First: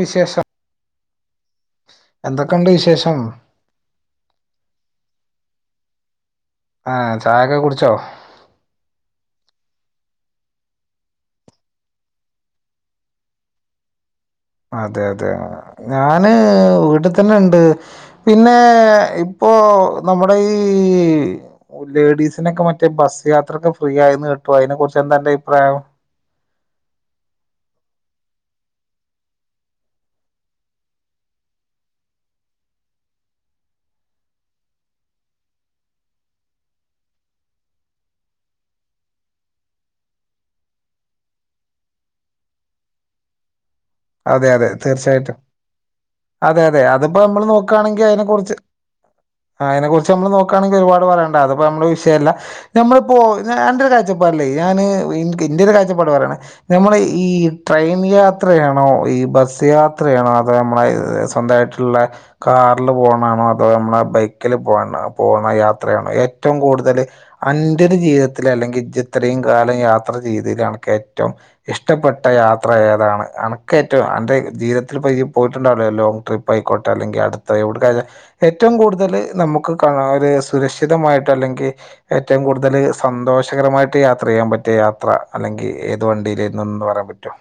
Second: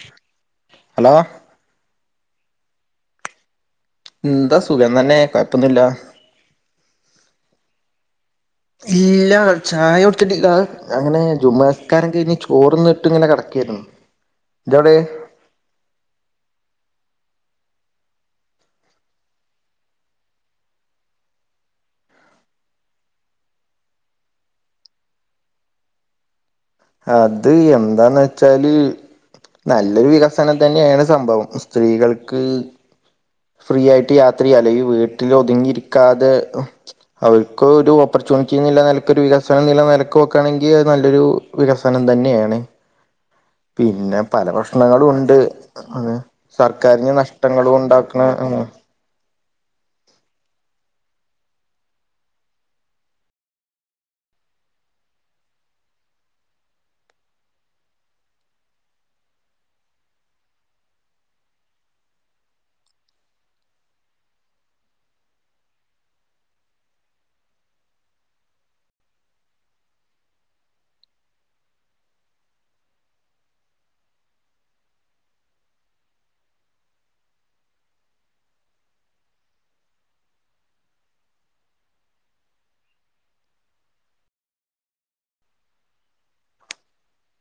വിശേഷം. ഹലോ. എന്തൊക്കുണ്ട് വിശേഷം. എന്താ സുഖം തന്നെ കൊഴപ്പൊന്നുല്ല. ആഹ ചായൊക്കെ കുട്ച്ചോ? ഇല്ല ചായ കൊടുത്തിട്ടില്ല ഞ്ഞാഅങ്ങനെ ജുമ്സ്ക്കാരം കഴിഞ്ഞ് ചോറന്ന ഇട്ട് ഇങ്ങനെ കടക്ക. കേര്ന്നു. അതെ അതെ ഞാന് വീട്ട് തന്നെണ്ട് പിന്നെ ഇപ്പോ നമ്മുടെ ഈ ലേടീ സിനൊക്കെ മറ്റേ ബസ് യാത്രൊക്കെ ഫ്രീ ആയിന്ന് കേട്ടു അതിനെ കുുറിച്ച് എന്താന്റെ അഭിപ്രായം. അത് എന്താന്ന് വെച്ചാല്. നല്ലൊരു വികസനം തന്നെയാണ് സംഭവം സ്ത്രീകൾക്ക് ഫ്രീ ആയിട്ട് യാത്ര ചെയ്യാലോ? ഈവീട്ടിൽ ഒതുങ്ങിയിരിക്കാതെ അവർക്ക് ഒരു ഓപ്പർ ച്ചുനിറ്റി നിലക്ക് ഒരു വികസനം നില നിലക്ക് ഓക്കാണെങ്കിൽ അത്‌നല്ലൊരു വികസനം തന്നെണ്. പിന്നെ പല അതെ അതെ പ്രശ്നങ്ങളും ഉണ്ട് തീർച്ചയായിട്ടും അതെ അതെ സർക്കാരിന് അതിപ്പോ നമ്മൾ നഷ്ടങ്ങളും ഉണ്ടാക്കണ കുറിച്ച് ആ അതിനെ കുറിച്ച് നമ്മള് നോക്കാണെങ്കിൽ ഒരുപാട് പറയനുണ്ട് അപ്പൊ നമ്മള് വിഷയമല്ല ഞമ്മളിപ്പോ എന്റെ ഒരു കാഴ്ചപ്പ ഞാൻ ന്റര് കാഴ്ചപ്പാട് പറയാണ് നമ്മൾ ഈ ട്രെയിൻ യാത്ര ചെ ഒ ഈ ബസ് യാത്രയാണോ അതോ നമ്മളെ സ്വന്തമായിട്ടുള്ള കാറിൽ പോണാണോ അതോ നമ്മള് ആ ബൈക്കിൽ പോ പോണ യാത്രയാണ് ഏറ്റവും കൂടുതൽ അന്റെ ഒരു ജീവിതത്തിൽ അല്ലെങ്കിൽ ഇത്രയും കാലം യാത്ര ചെയ്തിൽഅക്ക് ഏറ്റവും ഇഷ്ടപ്പെട്ട യാത്ര ഏതാണ് ഒ ഏറ്റവും അന്റെ ജീവിത്തിൽ പോയിട്ടുണ്ടാവല്ലോ ലോങ്ങ് ട്രിപ്പ് ആയിക്കോട്ടെ അല്ലെങ്കിൽ അടുത്തവിടെക്ക് ഏറ്റവും ഏറ്റവും കൂടുതൽ നമുക്ക് കാരെ സുരക്ഷിതമായിട്ട് അല്ലെങ്കിൽ ഏറ്റവും കൂടുതൽ സന്തോഷകര മായിട്ട് യാത്ര ചെയ്യാൻ പറ്റിയ യാത്ര അല്ലെങ്കിൽ ഏത് വണ്ടിയിലയിരുന്നു എന്ന് പറയാൻ പറ്റോ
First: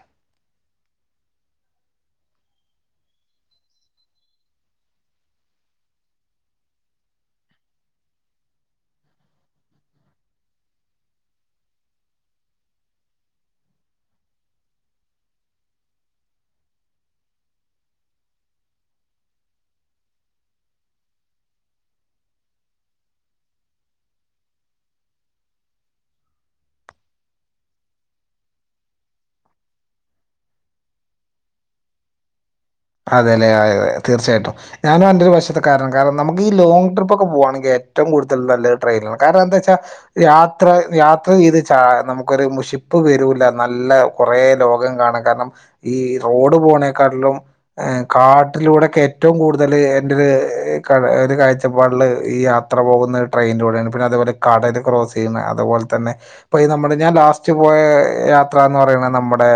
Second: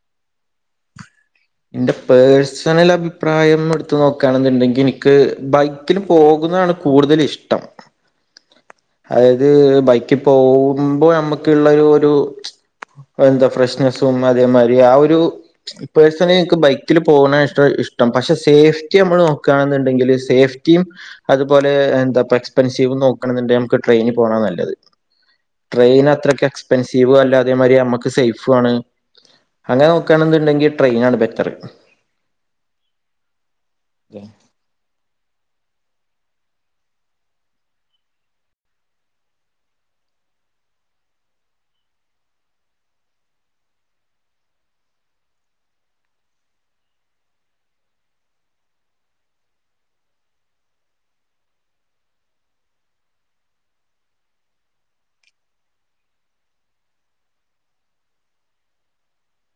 എന്റെ പേഴ്സണൽ അഭിപ്രായം എടുത്ത് നോക്കുകണെന്നുണ്ടെങ്കിൽ എനിക്ക് ബൈക്കിന് പോകും ണ് കൂടുതൽ ഇഷ്ടം അതായത് ബൈക്കിൽ പോകുമ്പോ നമ്മുക്ക് ഉള്ളരു ഒരു എന്താ ഫ്രഷ്നെസും അതേമാരി ആ ഒരു പേഴ്സണലി എനിക്ക് ബൈക്കിൽ പോകണ ഇഷ്ട ഷ്ട പക്ഷെ സേഫ്റ്റി നമ്മൾ നോക്കുകയാണെന്നുണ്ടെങ്കിൽ സേഫ്റ്റിയും അതുപോലെ എന്താ എക്സ്പെൻസീവ്‌ നോക്കണന്നുടെ നമുക്ക്‌ ട്രെയിൽ പോണതാ നല്ലത് ട്രെയിൻ അത്രക്കെ എക്സ്പെൻസീവും അല്ല അതെ മാരി നമ്മുക്ക് സേഫും ആണ് അങ്ങനെ നോക്കുവാന്നോണ്ടെങ്കി ട്രെയിനാണ് ബെറ്റർ അതെ അല്ലെ അതതെ അതെ തീർച്ചയായിട്ടും ഞാനും എന്റെ ഒരു വശത്തെ കാരണം നമുക്ക് ഈ ലോങ്ങ് ട്രിപ്പ് ഒക്കെ പോകവാണെങ്കിൽ ഏറ്റവും കൂടുതൽ നല്ലരു ട്രെയിനാണ് കാരണം എന്താ വെച്ചാ യാത്ര യാത്ര ചെയ്ത് ച നമുക്കൊരു മുഷിപ്പ് വരൂല്ല നല്ല കുറ ലോകം കാണാം കാരണം ഈ ഈ റോഡ് പോണേക്കാട്ടിലും കാട്ടിലൂടെക്കെ ഏറ്റവും കൂടുതൽ എന്റെ ഒരു കാഴ്ചപ്പാടില് ഈ യാത്ര ത്ര പോകുന്നത് ട്രെയിനിലുടെയാണ് പിന്നെ അതേപോലെ കടലു ക്ലോസ് ചെയ്യുന്ന അതുപോലെ തന്നെ ഇപ്പൊ നമ്മുടെ ഞാൻ ലാസ്റ്റ് പോ യാത്രന്ന് പറയണ നമ്മുടെ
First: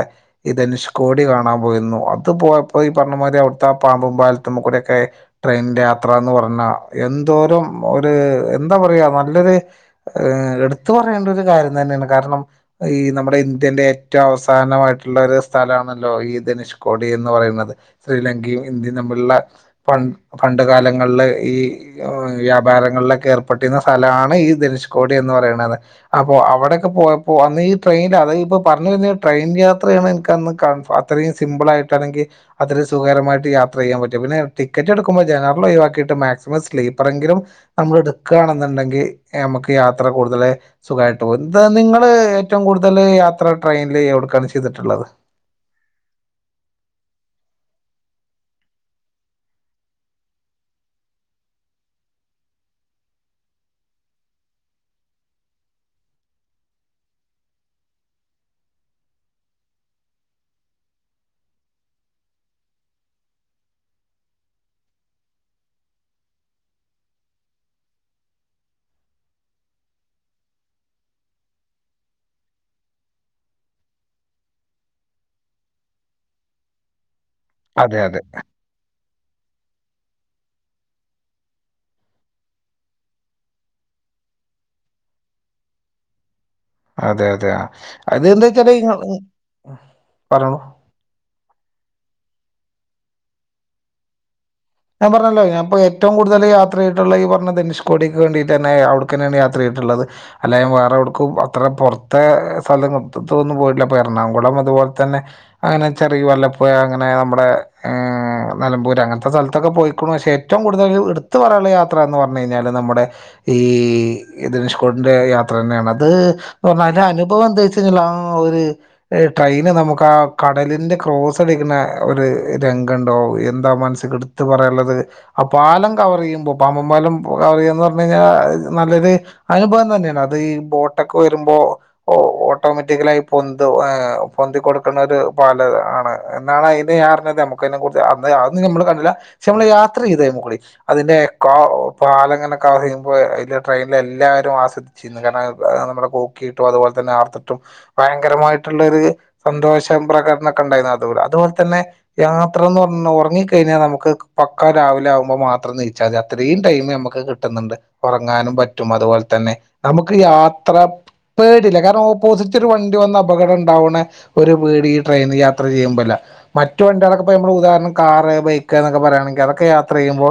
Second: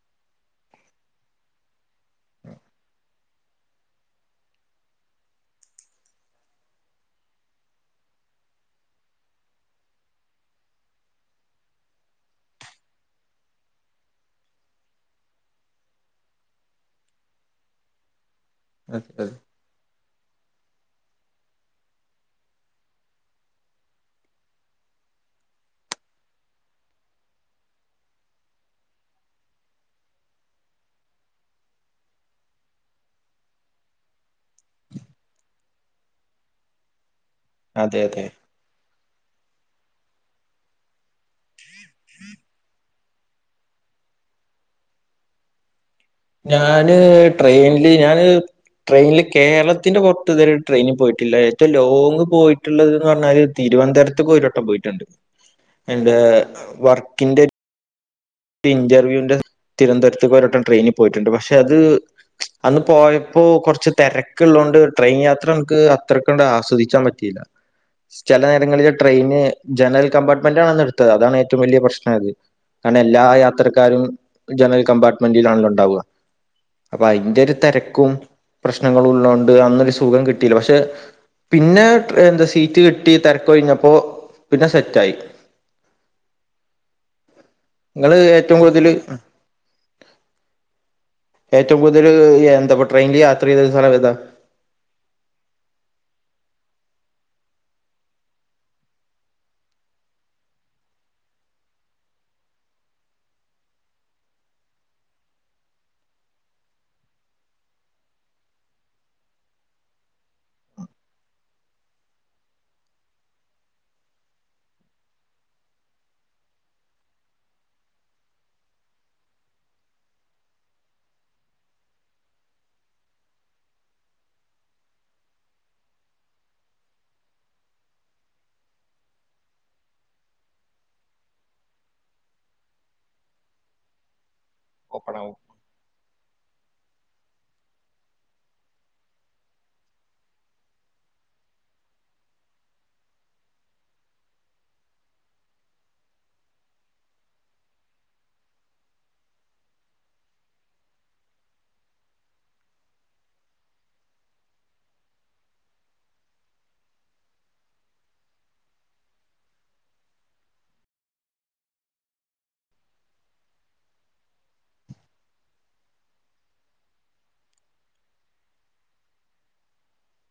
ഇ ധനുഷ്കോടി കാണാൻ പോയിരുന്നു അതുപോ ഇപ്പൊ ഈ പറഞ്ഞമാതിരി അവിടുത്തെ പാമ്പും പാലത്ത കൂടിക്കെ ട്രെയിനിന്റെ യാത്ര എന്ന് പറഞ്ഞാൽ എന്തോരം ഒരു എന്താ പറയാ നല്ലൊരു ഏ എടുത്തു പറയേണ്ട ഒരു കാര്യം തന്നെയാണ് കാരണം ഈ നമ്മുടെ ഇന്ത്യന്റെ ഏറ്റവും അവസാനമായിട്ടുള്ള ഒരു സ്ഥലമാണല്ലോ ഈ ധനുഷ്കോടി എന്ന് പറയുന്നത് ശ്രീലങ്കയും ഇന്ത്യയും അതെ തമ്മിലുള്ള പൺ പണ്ട് കാലങ്ങളില് ഈ വ്യാപാരങ്ങളിലൊക്കെ ഏർപ്പെട്ടിരുന്ന സ്ഥലമാണ് ഈ ധനുഷ്കോടി എ എന്ന്‌ പറയണ്ണത് അപ്പോ അവിടെയൊക്കെ പോയപോ അന്ന് ഈ ട്രെയിനിൽ അ ഇപ്പ പറഞ്ഞു വരുന്ന ട്രെയിൻ യാത്രയാണ് എ അത്രയും സിമ്പിൾ ആയിട്ടാണെങ്കി അത്രു സുഖകരമായിട്ട് യാത്ര ചെയ്യാൻ പറ്റും പിന്നെ ടിക്കറ്റ് എടുക്കുമ്പോൾ ജനറൽ ഒഴിക്കിയിട്ട് മാക്സിമം സ്ലീപ്പർ എങ്കിലും നമ്മൾ അതെ അതെ എടുക്കുകയാണെന്നുണ്ടെങ്കിൽ നമുക്ക് യാത്ര കൂടുതല സുഖമായിട്ട് പോ നിങ്ങള് ഏറ്റവും കൂടുത കൂടുതൽ യാത്ര ട്രെയിനിൽ എവിടുക്കാണ് ചെയ്തിട്ടുള്ളത് ഞാന് ട്രെയിനില് ഞാന് ട്രെയിനില് കേരളത്തിന്റെ പുറത്ത് ഇതുവരെ ട്രെയിനി പോയിട്ടില്ല ഏറ്റവും ലോങ്ങ് പോയിട്ടുള്ളതന് പറഞ്ഞാല് തിരുവനന്തപുരതെക്കു ഒരുവട്ടം പോയിട്ടുണ്ട് എന്റെ വർക്കിന്റെ ഇന്റർവ്യൂവിന്റെ തിരുവനന്തപുരത്തേക്ക് ഒരട്ടം ട്രെയിനിൽ പോയിട്ടുണ്ട് പക്ഷെ അത് അന്ന് പോയപ്പോ കുറച്ച് തിരക്കുള്ള ണ്ട് ട്രെയിൻ യാത്ര എനിക്ക് അത്രക്കൊണ്ട് ആസ്വദിക്കാൻ പറ്റിയില്ല ചില നേരങ്ങളില് ട്രെയിന് ജനറൽ കംമ്പാർട്ട്മെന്റ് ആണ് എടുത്തത് അതാണ് ഏറ്റവും വലിയ പ്രശ്ന ആയാത്‌ എല്ലാ യാത്രക്കാരും ജനറൽ കമ്പാർട്ട്മെന്റിൽ ആണല്ലോ ഉണ്ടാവുക അപ്പൊ അതെ തിരക്കും അതെ പ്രശ്നങ്ങളും ഉള്ളോണ്ട് അന്നൊരു സുഖം കിട്ടിയില്ല പക്ഷെ പിന്നെ എന്താ സീറ്റ് കിട്ടി തിരക്ക് കഴിഞ്ഞപ്പോ പിന്നെ സെറ്റായി അതെ അതെ നിങ്ങള് അത് ഏറ്റവും എന്താച്ചാല് കൂടുതല് പറഞ്ഞളൂ ഏറ്റവും കൂടുതല് എന്താപ്പൊ ട്രെയിനിൽ യാത്ര ചെയ്ത സ്തലം ഏതാ ഞാൻ പർഞ്ഞല്ലോ ഞാപ്പോ ഏറ്റോം കൂട്തല് യാത്രെയ്തിട്ടുള്ള ഈ പർണ ധനുഷ് കോടിക്ക് വേണ്ടിട്ടെന്നെ അവിടക്കെന്നേണ് യാത്രെയ് ള്ളത് അല്ലാതെ വേറെവ്ടുക്കും അത്ര പൊർത്തെ ഏഹ് സലങ് ത്തൊന്നും പോയിട്ട്ല്ല അപ്പം എറണാകുളം അത് പോൽതന്നെ അങ്ങനെ ചെറീ വെല്ലപ്പുഴ അങ്ങനെ നമ്മുടെ ഏവ് നെലമ്പൂർ അങ്ങൻത്തെ സൽ ത്തൊക്കെ പൊയ്ക്കിണു പഷെ ഏറ്റോം കൂടുതൽ ഇടിത്ത് പറയാള്ള യാത്രന്ന് പർഞ്ഞഴിഞ്ഞാല് നമ്മുടെ ഈ ധനുഷ്കോടിന്റെ യാത്രെന്നേണ് അത് പർഞ്ഞാല് അനുഭവം എന്തേച്ചേഞ്ഞാല് ആഹ് ഒര് ഏഹ് ട്രെ പിന്നെ നമുക്ക് ആ കടലിന്റെ ക്രോസ് അടിക്കുന്ന ഒരു രംഗണ്ടോ എന്താ മനസ്സി കിടു ത്ത് പറയാള്ളത് ആ പാലം കവറെയ്യുമ്പോ പാമ്പൻപാലം കവറെയ്യാന്ന് പർഞ്ഞഴിഞ്ഞാ നല്ലൊര് അനുഭവം തെന്ന്യാണ് അത് ഈ ബോട്ടൊക്കെ വരുമ്പോ ഓ ഓട്ടോമാറ്റിക്കലായി പൊന്തു ഏഹ് പൊന്തി കൊടു ക്കണൊരു പാലം ആണ് എന്നാണ് അയ്ന്റെ ഞാ അർഞ്ഞത് അമുക്ക് അയ്നെ കുറിച്ച് അ അതൊന്നും ഞമ്മള് കണ്ടില ഷെ നമ്മള് യാത്രെയ്തേമ്മക്കൂടി അതിന്റെ കാ പാലങ്ങനെ കവറെയ്യുമ്പോ അതിലെ ട്രെയിൻലെ എല്ലാ ആരും ആസ്വദിച്ചീന്നു കാര്ണം ഏഹ് നമ്മുടെ കൂക്കീട്ടും അതുപോൽതന്നെ ആർത്തിട്ടും ഭയ്ങ്ക്രമായിട്ടിള്ളൊര് സന്തോഷം പ്രകട്നൊക്കെ ഇണ്ടായിരുന്നു അതുപോലെ അതുപോലെ തന്നെ യാത്ര എന്ന് പർഞ്ഞ ഒർങ്ങിക്കഴിഞ്ഞാ നമുക്ക് പക്കാ രാവ്ല ആവ്മ്പൊ മാത്രം നീച്ചാതി അത്രീം ടൈമ് ഞമ്മക്ക് കിട്ടിന്നിണ്ട് ഒറങ്ങാനും പറ്റും അതുപോൽതെ തന്നെ നമുക്ക് യാത്ര പേടില്ല കാര്ണം ഓപ്പോസിറ്റ് ഒരു വണ്ടി വന്ന് അപകടണ്ടാവ്ണെ ഒരു പേടി ഈ ട്രെയിൻ യാത്രെയ്യുമ്പൊല്ല മറ്റു വണ്ട്യാളൊക്കെപ്പ ഞമ്മള് ഉദാഹര്ണം കാറ് ബൈക്ക് ഇന്നൊക്കെ പറയാണെങ്കി അതൊക്കെ യാത്രെയ്യുമ്പോ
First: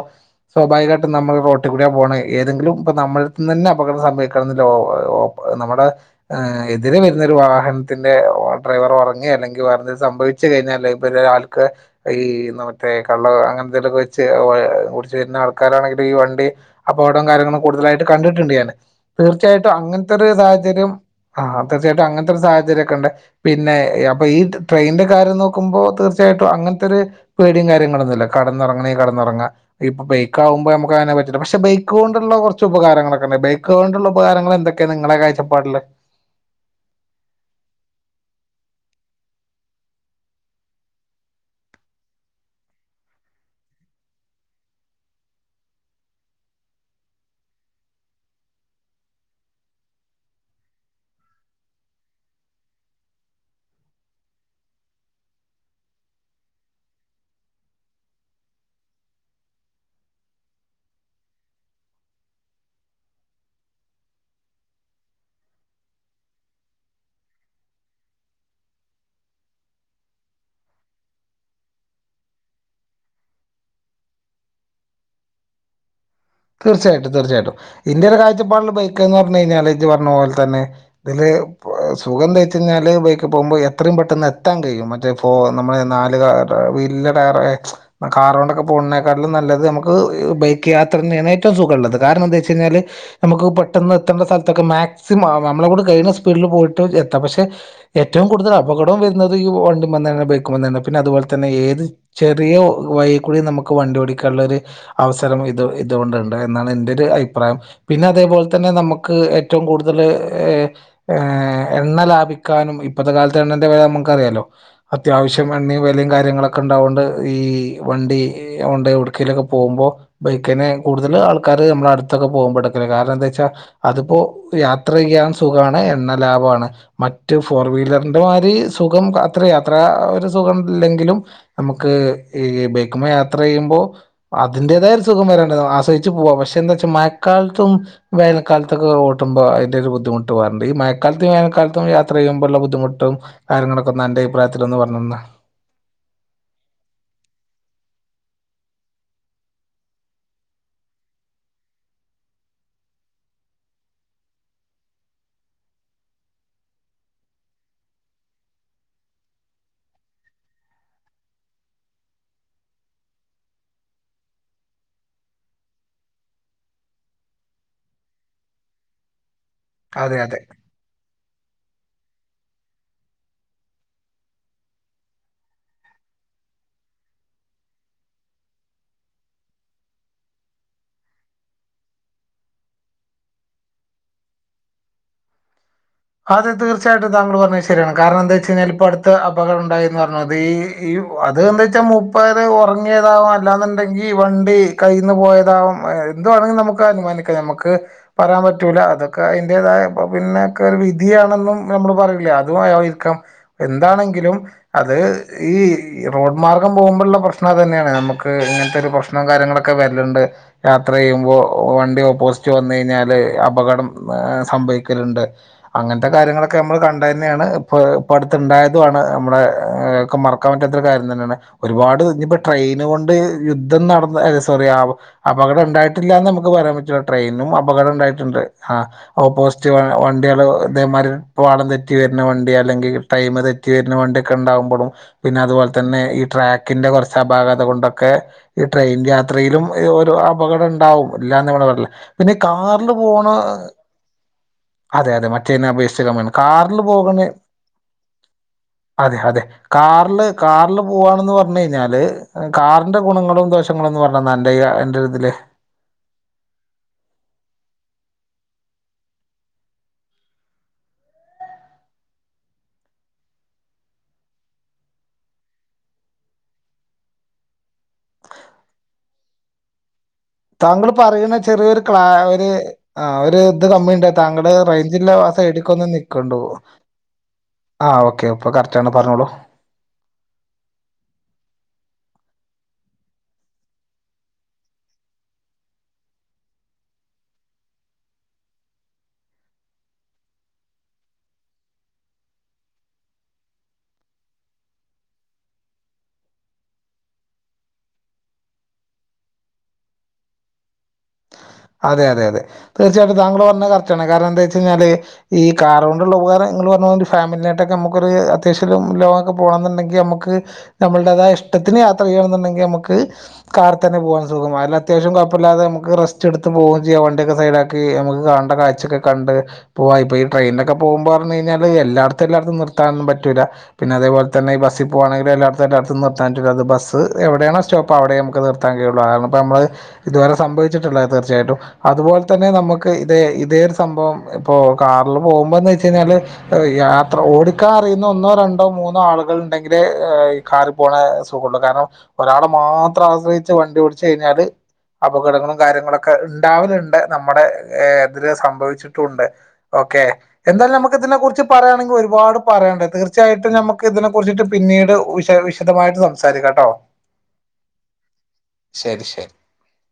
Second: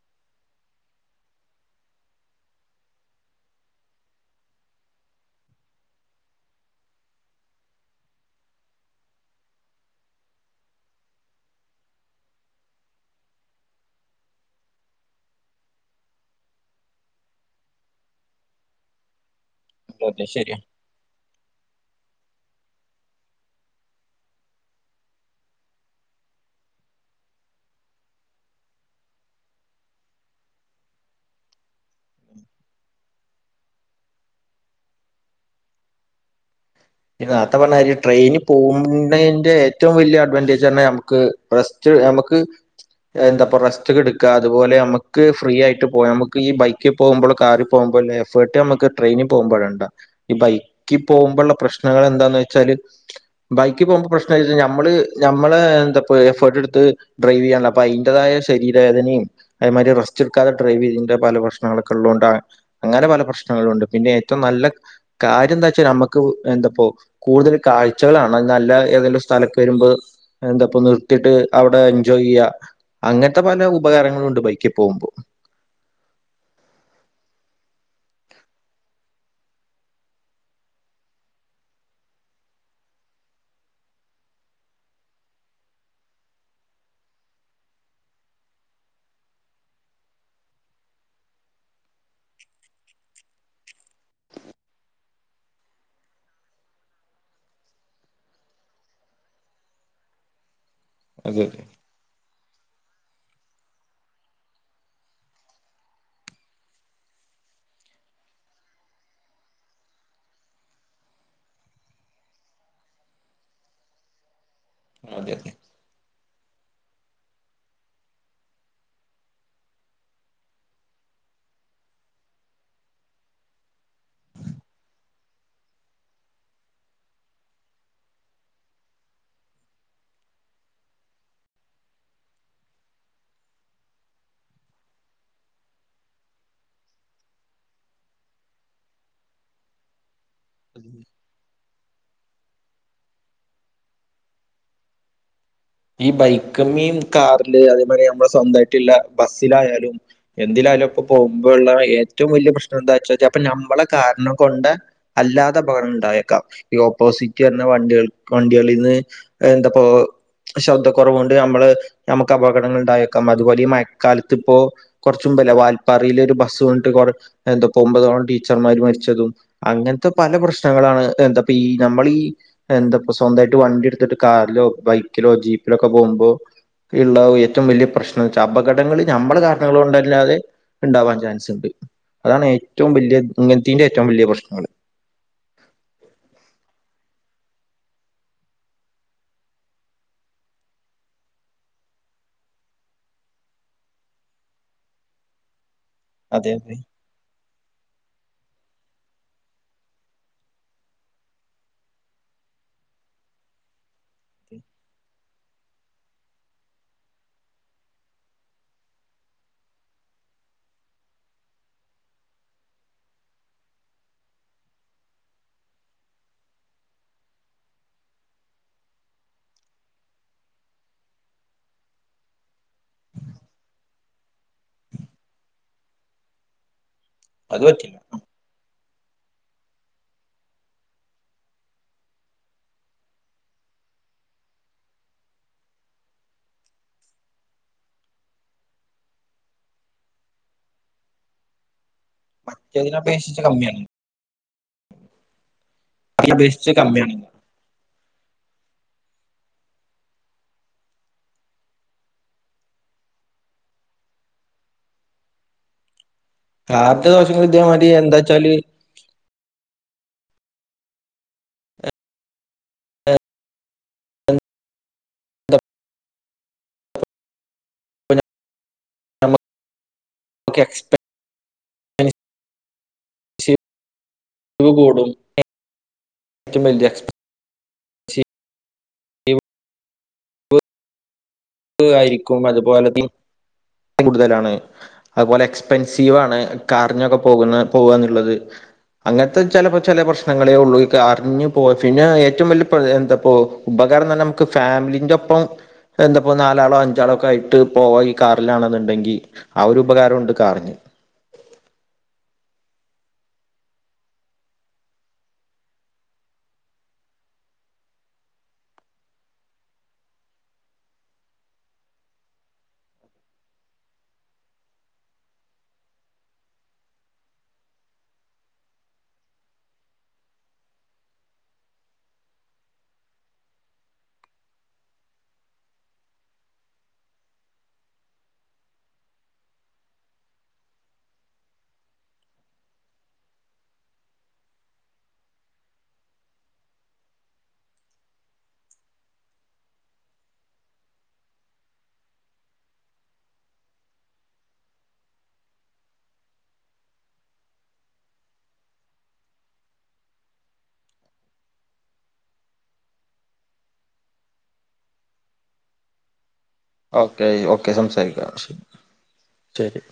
സ്വാഭാവികായ്ട്ടുറ നമ്മൾ റോട്ടിക്കൂടിയാ പോണേ ഏതെങ്കിലും ഇപ്പ നമ്മൾ തിന്നെന്നെ അപകടം സംഭവിക്കാണ്ന്ന് [unintelligible] നമ്മുടെ ഏഹ് എതിരെ വരുന്ന ഒരു വാഹൻത്തിന്റെ ഡ്രൈവറ് ഒറങ്ങെ അല്ലെങ്കി വേറെന്തെങ്കി സംഭവി ശെരിയെന്നെല്ലേ ഇപ്പ ഒരാൾക്ക് ഈ മറ്റേ കള്ളോ അങ്ങൻ തെലൊക്കെ വെച്ച് ഏഹ് കുടിച്ചു വെര്ന ആൾക്കാരാണെങ്കിലും ഈ വണ്ടി അപകടൊം കാര്യങ്ങളും കൂടുതലായിട്ട് കണ്ടിട്ടിണ്ട് ഞാന് തീർച്ചയായിട്ടും അങ്ങൻത്തെ ഒരു സാഹചര്യം ആഹ് തീർച്ചായ്ട്ടും അങ്ങൻത്തെരു സാഹചര്യൊക്കെണ്ട് പിന്നെ അപ്പ ഈ ട്രെയിന്റെ കാര്യം നോക്കുമ്പോ തീർച്ച്യാ യിട്ടോ അങ്ങൻത്തെരു പേടിം കാര്യങ്ങളൊന്നുല്ല കടന്നൊറങ്ങണെങ്കി കടന്നൊറങ്ങ ഇപ്പൊ ബൈക്കാവുമ്പോ നമുക്ക് അങ്ങനെ പറ്റില്ല പക്ഷെ ബൈക്കോണ്ടുള്ള കൊർച്ച് ഉപകാരങ്ങളൊക്കെ ബൈക്ക് കൊണ്ടുള്ള ഉപകാരങ്ങൾ എന്തൊക്കേണ് ങ്ങളെ കായ്ച്ചപ്പാടില്. യ്യ് നേർത്തെ പറഞ്ഞാരി ട്രെയിന് പോവ്ണേന്റെ ഏറ്റവും വലിയ അഡ്വാന്റേജ്റഞ്ഞ നമ്മക്ക് റസ്റ്റ് ണ്ട് അമ്ക്ക് എന്താപ്പൊ റസ്റ്റ്കെട്ക്ക. അതുപോലെ നമുക്ക് ഫ്രീ ആയിട്ട് പോയാ നമുക്ക് ഈ ബൈക്കിൽ പോകുമ്പോൾ കാറിൽ പോകുമ്പോ [unintelligible] എഫേർട്ട് നമുക്ക് ട്രെയിനിൽ പോകുമ്പോഴ്ണ്ട് ഈ ബൈക്ക് പോകുമ്പോള്ള പ്രശ് നങ്ങൾ എന്താന്നോയ്ച്ചാല് ബൈക്ക് പോകുമ്പോ പ്രശ്നന്താച്ചാ ഞമ്മള് ഞമ്മളേ എന്താപ്പോ എഫേർട്ട് എടുത്ത് ര് ഡ്രൈവ്വിയ്യാൺലോ അപ്പോ അയ്ന്റതായ ശരീവേദനീം അതേമാരി റസ്റ്റ്ട്ക്കാതെക്കെ ഡ്രൈവീതിന്റെ പല പ്രശ്നങ്ങളു ഒക്കെള്ളോണ്ടാണ്. അങ്ങനെ പല പ്രശ്നങ്ങളും ഉണ്ട്. പിന്നെ ഏറ്റവും നല്ല കാര്യം എന്താച്ചാനമ്മക്ക് എന്താപ്പോ കൂടുതൽ കാഴ്ചകളാണ്. നല്ല ഏതെങ്കിലും സ്ഥലക്ക് വെരുമ്പോ എന്താപ്പോ നിർത്തിട്ട് അവിടെ എൻജോയ് ചെയ്യാ അങ്ങൻത്തെ പല ഉപകാരങ്ങളൂണ്ട് ബൈക്കി പോവുമ്പോ [inaudible] തീർച്ചയായിട്ടും തീർച്ചയായിട്ടും. ഇന്റൊരു കായ്ചപ്പാട്ൽ ബൈക്ക്ന്ന് പറഞ്ഞു കയ്ഞ്ഞാല് ഇജ്ജ് പർഞ്ഞ പോൽ തന്നെ ഇതില് പ്പൊ സുഖ എന്ത വെച്ചയ്ഞ്ഞാല് ബൈക്ക് പോകുമ്പോ എത്രയും പെട്ടെന്ന് എത്താൻ കഴിയും മറ്റേ ഇപ്പോ നമ്മളെ നാല് കാ റ് വല്യടയറ കാറോണ്ടൊക്കെ പോവുന്നേനേക്കാട്ടിലും നല്ലത് നമുക്ക് ബൈക്ക് യാ ത്രെന്നേണ് ഏറ്റവും സുഖള്ളത് കാരണംന്താ വെച്ചെയ്ഞ്ഞാൽ നമ്മുക്ക് പെട്ടെന്ന് എത്തേണ്ട സ്ഥലത്തൊക്കെ മാക്സിമം നമ്മളേം കൊണ്ട്ക കെയ്ണ സ്പീഡില് പോയിട്ട് എത്താം. പക്ഷെ ഏറ്റവും കൂടുതൽ അപകടം വരുന്നത് ഈ വണ്ടിമ്മന്നന്നെ ബൈക്ക്മ്മന്നന്നേണ്. പിന്നെ അതെ അതുപോലതന്നെ അതെ ഏത് ചെറിയ വഴിയിൽ കൂടി നമുക്ക് വണ്ടി ഓടിക്കാനുള്ള ഒരു അവസരം ഇത് ഇതുകൊണ്ട്ണ്ട് എന്നാണ് എന്റെരു അഭിപ്രായം പിന്നെ അതേപോലെ തന്നെ നമുക്ക് ഏറ്റവും കൂടുതൽ ഏഹ് ഏഹ് എണ്ണ ലാഭിക്കാനും ഇപ്പത്തെ കാലത്തെ എണ്ണന്റെ വില നമുക്കറിയാലോ അതെ അതെ അത്യാവശ്യം എണ്ണേം വേ എല്ലേയ്ങ്കാര്യങ്ങളൊക്കെ ഉണ്ടാവൊണ്ട് ഈ വണ്ടി ഇ ഒണ്ടെവ്ട്‌ക്കേലൊക്കെ പോകുമ്പോ ബൈക്കിന് കൂടുതൽ ആൾക്കാര് നമ്മുടെ അടുത്തൊക്കെ പോകുമ്പോട്ക്കല് കാരണം എന്താ വെച്ചാ അതിപ്പോ യാത്ര ചെയ്യാൻ സുഖാണ്. എണ്ണ ലാഭാണ് മറ്റ് ഫോർ വീലറിന്റെ മാരി സുഖം അത്ര യാത്ര ഒരു സുഖംല്ല എൻങ്കിലും നമുക്ക് ഈ ബൈക്ക്മ്മെ യാത്ര ചെയ്യുമ്പോ അതിന്റതായൊരു സുഖം വേറെണ്ട് [unintelligible] [unintelligible] പോവാ പക്ഷെ എന്താ വെച്ചാ മഴക്കാലത്തും വേനക്കാലത്തൊക്കെ ഓട്ടുമ്പോ അതിന്റെ ഒരു ബുദ്ധിമുട്ട് [unintelligible] മഴക്കാലത്തും വേനൽക്കാലത്തും യാത്ര ചെയ്യുമ്പോഴുള്ള ബുദ്ധിമുട്ടും കാര്യങ്ങളൊക്കെ ഒ എന്റെ അഭിപ്രായത്തില് പറഞ്ഞെന്നാ ഈ ബൈക്കുമ്മേണ് കാറില് അതേ മാതിരി നമ്മള സ്വന്തമായിട്ടുള്ള ബസ്സിലായാലും എന്തിലാലോ ഇപ്പ പോകുമ്പോ ഉള്ള ഏറ്റവും വലിയ പ്രശ്നം എന്താന്ന് വെച്ചാ അപ്പ നമ്മളെ കാരണം കൊണ്ട് അല്ലാതെ പകരം ഉണ്ടായേക്കാം ഈ ഓപ്പോസിറ്റ് വരുന്ന വണ്ടികൾ വണ്ടികളീന്ന് എന്താപ്പോ ശബ്ദക്കൊറവ് കൊണ്ട് നമ്മള് നമുക്ക് അപകടങ്ങൾ ഇണ്ടായേക്കാം അതുപോലെ ഈ മഴക്കാലത്ത് ഇപ്പോ കൊറച്ചും ല്ല വാൽപ്പാറയില് ഒരു ബസ് വീണിട്ട് എന്താ ഒമ്പതോളം ടീച്ചർമാര് മരിച്ചതും അങ്ങനത്തെ അതെ പല അതെ പ്രശ്നങ്ങളാണ് എന്താ അപ്പൊ ഈ നമ്മളീ എന്താ സ്വന്തായിട്ട് വണ്ടി എടുത്തിട്ട് കാറിലോ ബൈക്കിലോ ലോ ജീപ്പിലൊക്കെ പോകുമ്പോ ഇള്ള ഏറ്റവും വലിയ പ്രശ്നം വെച്ചാ അപകടങ്ങള് ഞമ്മള് കാരണങ്ങൾ കൊണ്ടല്ലാതെ ഇണ്ടാവാൻ ചാൻസ് ഉണ്ട് അതാണ് ഏറ്റവും വലിയ [unintelligible] ഏറ്റവും വലിയ പ്രശ്നങ്ങൾ അതെ തീർച്ചയായിട്ടും താങ്കള് പറഞ്ഞത് ശരിയാണ് കാരണം എന്താന്ന് വെച്ചാൽ അടുത്ത് അപകടം ഉണ്ടായീന്ന് പറഞ്ഞത് ഈ അത് എന്ത് വെച്ചാൽ മൂപ്പര് ഉ ഒറങ്ങിയതാവാം അല്ലാന്നുണ്ടെങ്കി വണ്ടി കയ്യീന്ന് പോയതാവും അതെ എന്തുവാണെങ്കിലും അതെ നമുക്ക് അനുമാനിക്കാം നമുക്ക് പറയാൻ പറ്റൂലാ അതൊക്കെ അതിൻ്റേതായ പിന്നെ വിധിയാണെന്നും നമ്മള് പറയൂലേ അതും [unintelligible] എന്താണെങ്കിലും അത് ഈ ഈ റോഡ് മാർഗ്ഗം പോകുമ്പോളുള്ള പ്രശ്നം അത് തന്നെയാണ് നമുക്ക് ഇങ്ങനത്തെ ഒരു പ്രശ്നവും കാര്യങ്ങളൊക്കെ വരിണിണ്ട് യാത്ര ചെയ്യുമ്പോൾ വണ്ടി ഓപ്പോസിറ്റ് വന്ന് കഴിഞ്ഞാല് അപകടം സംഭവിക്കലുണ്ട് അങ്ങനത്തെ കാര്യങ്ങളൊക്കെ നമ്മള് കണ്ട് തന്നെയാണ് ഇപ്പൊ ഇപ്പ അടുത്തുണ്ടായതുമാണ് നമ്മുടെ മ റക്കാൻ പറ്റാത്ത കാര്യം തന്നെയാണ് ഒരുപാട് ഇപ്പോ ട്രെയിന് കൊണ്ട് യുദ്ധം നടന്ന സോറി ആ അപകടം ഉണ്ടായിട്ടില്ലാ എന്ന് നമുക്ക് പറയാൻ പറ്റോ ട്രെയിനും അത് അപകടം പറ്റില്ല ഉണ്ടായിട്ടുണ്ട് ഓപ്പോസിറ്റ് വ കുട്ടികള് ഇതേമാതിരി പാളം തെറ്റി വരുന്ന വണ്ടി അല്ലെങ്കില് ടൈമ് തെറ്റി വരുന്ന വണ്ടിയൊക്കെ ഉണ്ടാകുമ്പോഴും പിന്നെ അതുപോലെ തന്നെ ഈ ട്രാക്കിന്റെ കുറച്ച് അപാകത കൊണ്ടൊക്കെ ഈ ട്രെയിൻ യാത്രയിലും അപകടം ഇണ്ടാവും ഇല്ലാന്ന് [unintelligible] പിന്നെ കാറില് പോണ- ഇതിനപേക്ഷിച്ച് കമ്മിയാണ് അതെ അതെ മറ്റേതിനെ അപേക്ഷിച്ച് ക അപേക്ഷിച്ച് കാറില് കമ്മിയാണ് പോകണ അതെ അതെ കാറില് കാറില് പോവാണെന്ന് പറഞ്ഞു കഴിഞ്ഞാല് കാറിന്റെ ഗുണങ്ങളും [unintelligible] പറഞ്ഞന്നാ എന്റെ എൻ്റെ ഇതില് [unintelligible] ഇതേമാതിരി എന്താന്ന് വെച്ചാല് നമ താങ്കൾ പറയുന്ന ചെറിയൊരു ക്ലാ എക്സ്പെൻസീവ് ഒരു ആ ഒരു ഇത് കമ്മിണ്ടായി താങ്കൾടെ കൂടും റെയ്ഞ്ചൊള്ള സൈടിലേക്ക് ഒന്ന് നിൽക്കണ്ടോ ഏറ്റവും വലിയ എക്സ്പെൻസീവ് ആ ഓക്കെ ഇപ്പൊ കറക്റ്റാണ് പറഞ്ഞോളൂ ആയിരിക്കും അതുപോലെ കൂടുതലാണ് അതുപോലെ എക്സ്പെൻസീവാണ് കാറിനൊക്കെ പോകുന്ന പോവാന്നുള്ളത് അങ്ങനത്തെ ചെലപ്പോ ചെല പ്രശ്നങ്ങളെ ഉള്ളൂ അറിഞ്ഞു പോ പിന്നെ ഏറ്റവും വലിയ എന്താപ്പോ നമുക്ക് ഫാമിലീന്റെ ഒപ്പം എന്താ അപ്പൊ നാലാളോ അഞ്ചാളോ ഒക്കെ ആയിട്ട് പോവാ കാറിലാണെന്നുണ്ടെങ്കി ആ ഒരു ഉപകാരുണ്ട് കാറിന് അതെ അതെ അതെ തീർച്ചയായിട്ടും താങ്കള് പറഞ്ഞത് കറക്റ്റാണ് കാരണം എന്താ വെച്ച് കഴിഞ്ഞാല് ഈ കാറ് കൊണ്ടുള്ള ഉപകാരം പറഞ്ഞാല് ഒരു ഫാമിലിയായിട്ടൊക്കെ നമുക്കൊരു അത്യാവശ്യം ലോങ്ങൊക്കെ പോകണമുണ്ടങ്കി നമുക്ക് നമ്മടേതായ ഇഷ്ട ത്തിന് യാത്ര ചെയ്യണുണ്ടെങ്കി നമുക്ക് കാറീത്തന്നെ പോവാ സുഖമായി അത്യാവശ്യം കുഴപ്പമില്ലാതെ നമക്ക് റെ എടുത്ത് പോകയും ചെയ്യ വണ്ടിയൊക്കെ സൈഡാക്കി നമുക്ക് കാണണ്ട കാഴ്ചൊക്കെ കണ്ട് പോവാ ഇപ്പോ ഈ ട്രെയിനൊക്കെ പോകുമ്പോ [unintelligible] കഴിഞ്ഞാല് എല്ലാടത്തും എല്ലാടത്തും നിർത്താനൊന്നും പറ്റൂല്ലാ പിന്നെ അതേപോലെ തന്നെ ഈ ബസ്സീ പോവാണെങ്കി എല്ലാടത്തും എല്ലാടത്തും നി നിട്ടത് ബസ് എവിടെയാണ് സ്റ്റോപ്പ് അവിടെ നമുക്ക് നിർത്താൻ കഴിയുള്ളു അപ്പോ നമ്മള് ഇതുവരെ സംഭവിച്ചിട്ടുള്ള തീർച്ചയായിട്ടും അതുപോലെ തന്നെ നമുക്ക് ഇത് ഇതേ ഒരു സംഭവം ഇപ്പോ കാറില് പോകുമ്പോന്ന് വെച്ച കഴിഞ്ഞാല് യാത്ര ഓടിക്കാൻ അറിയുന്ന ഒന്നോ രണ്ടോ മൂന്നോ ആളുകള് ഉണ്ടെങ്കില് ഈ കാറി പോണ സുഖമാ കാരണം ഒരാളെ മാത്രം ആശ്രയിച്ച് വണ്ടി ഓടിച്ചു കഴിഞ്ഞാല് അപകടങ്ങളും കാര്യങ്ങളൊ ക്കെ ഇണ്ടാവലുണ്ട് നമ്മുടെ ഇതില് സംഭവിച്ചിട്ടുണ്ട് ഓക്കെ എന്തായാലും നമുക്ക് ഇതിനെ കുറിച്ച് പറയാണെങ്കി ഒരുപാട് പറയാനുണ്ട് തീർച്ചയായിട്ടും ഞമ്മുക്ക് ഇതിനെ കുറിച്ചിട്ട് പിന്നീട് വിശ വിശദമായിട്ട് സംസാരിക്കണം ഓക്കെ ഓക്കെ സംസാരിക്കാം ശരി ശരി ശരി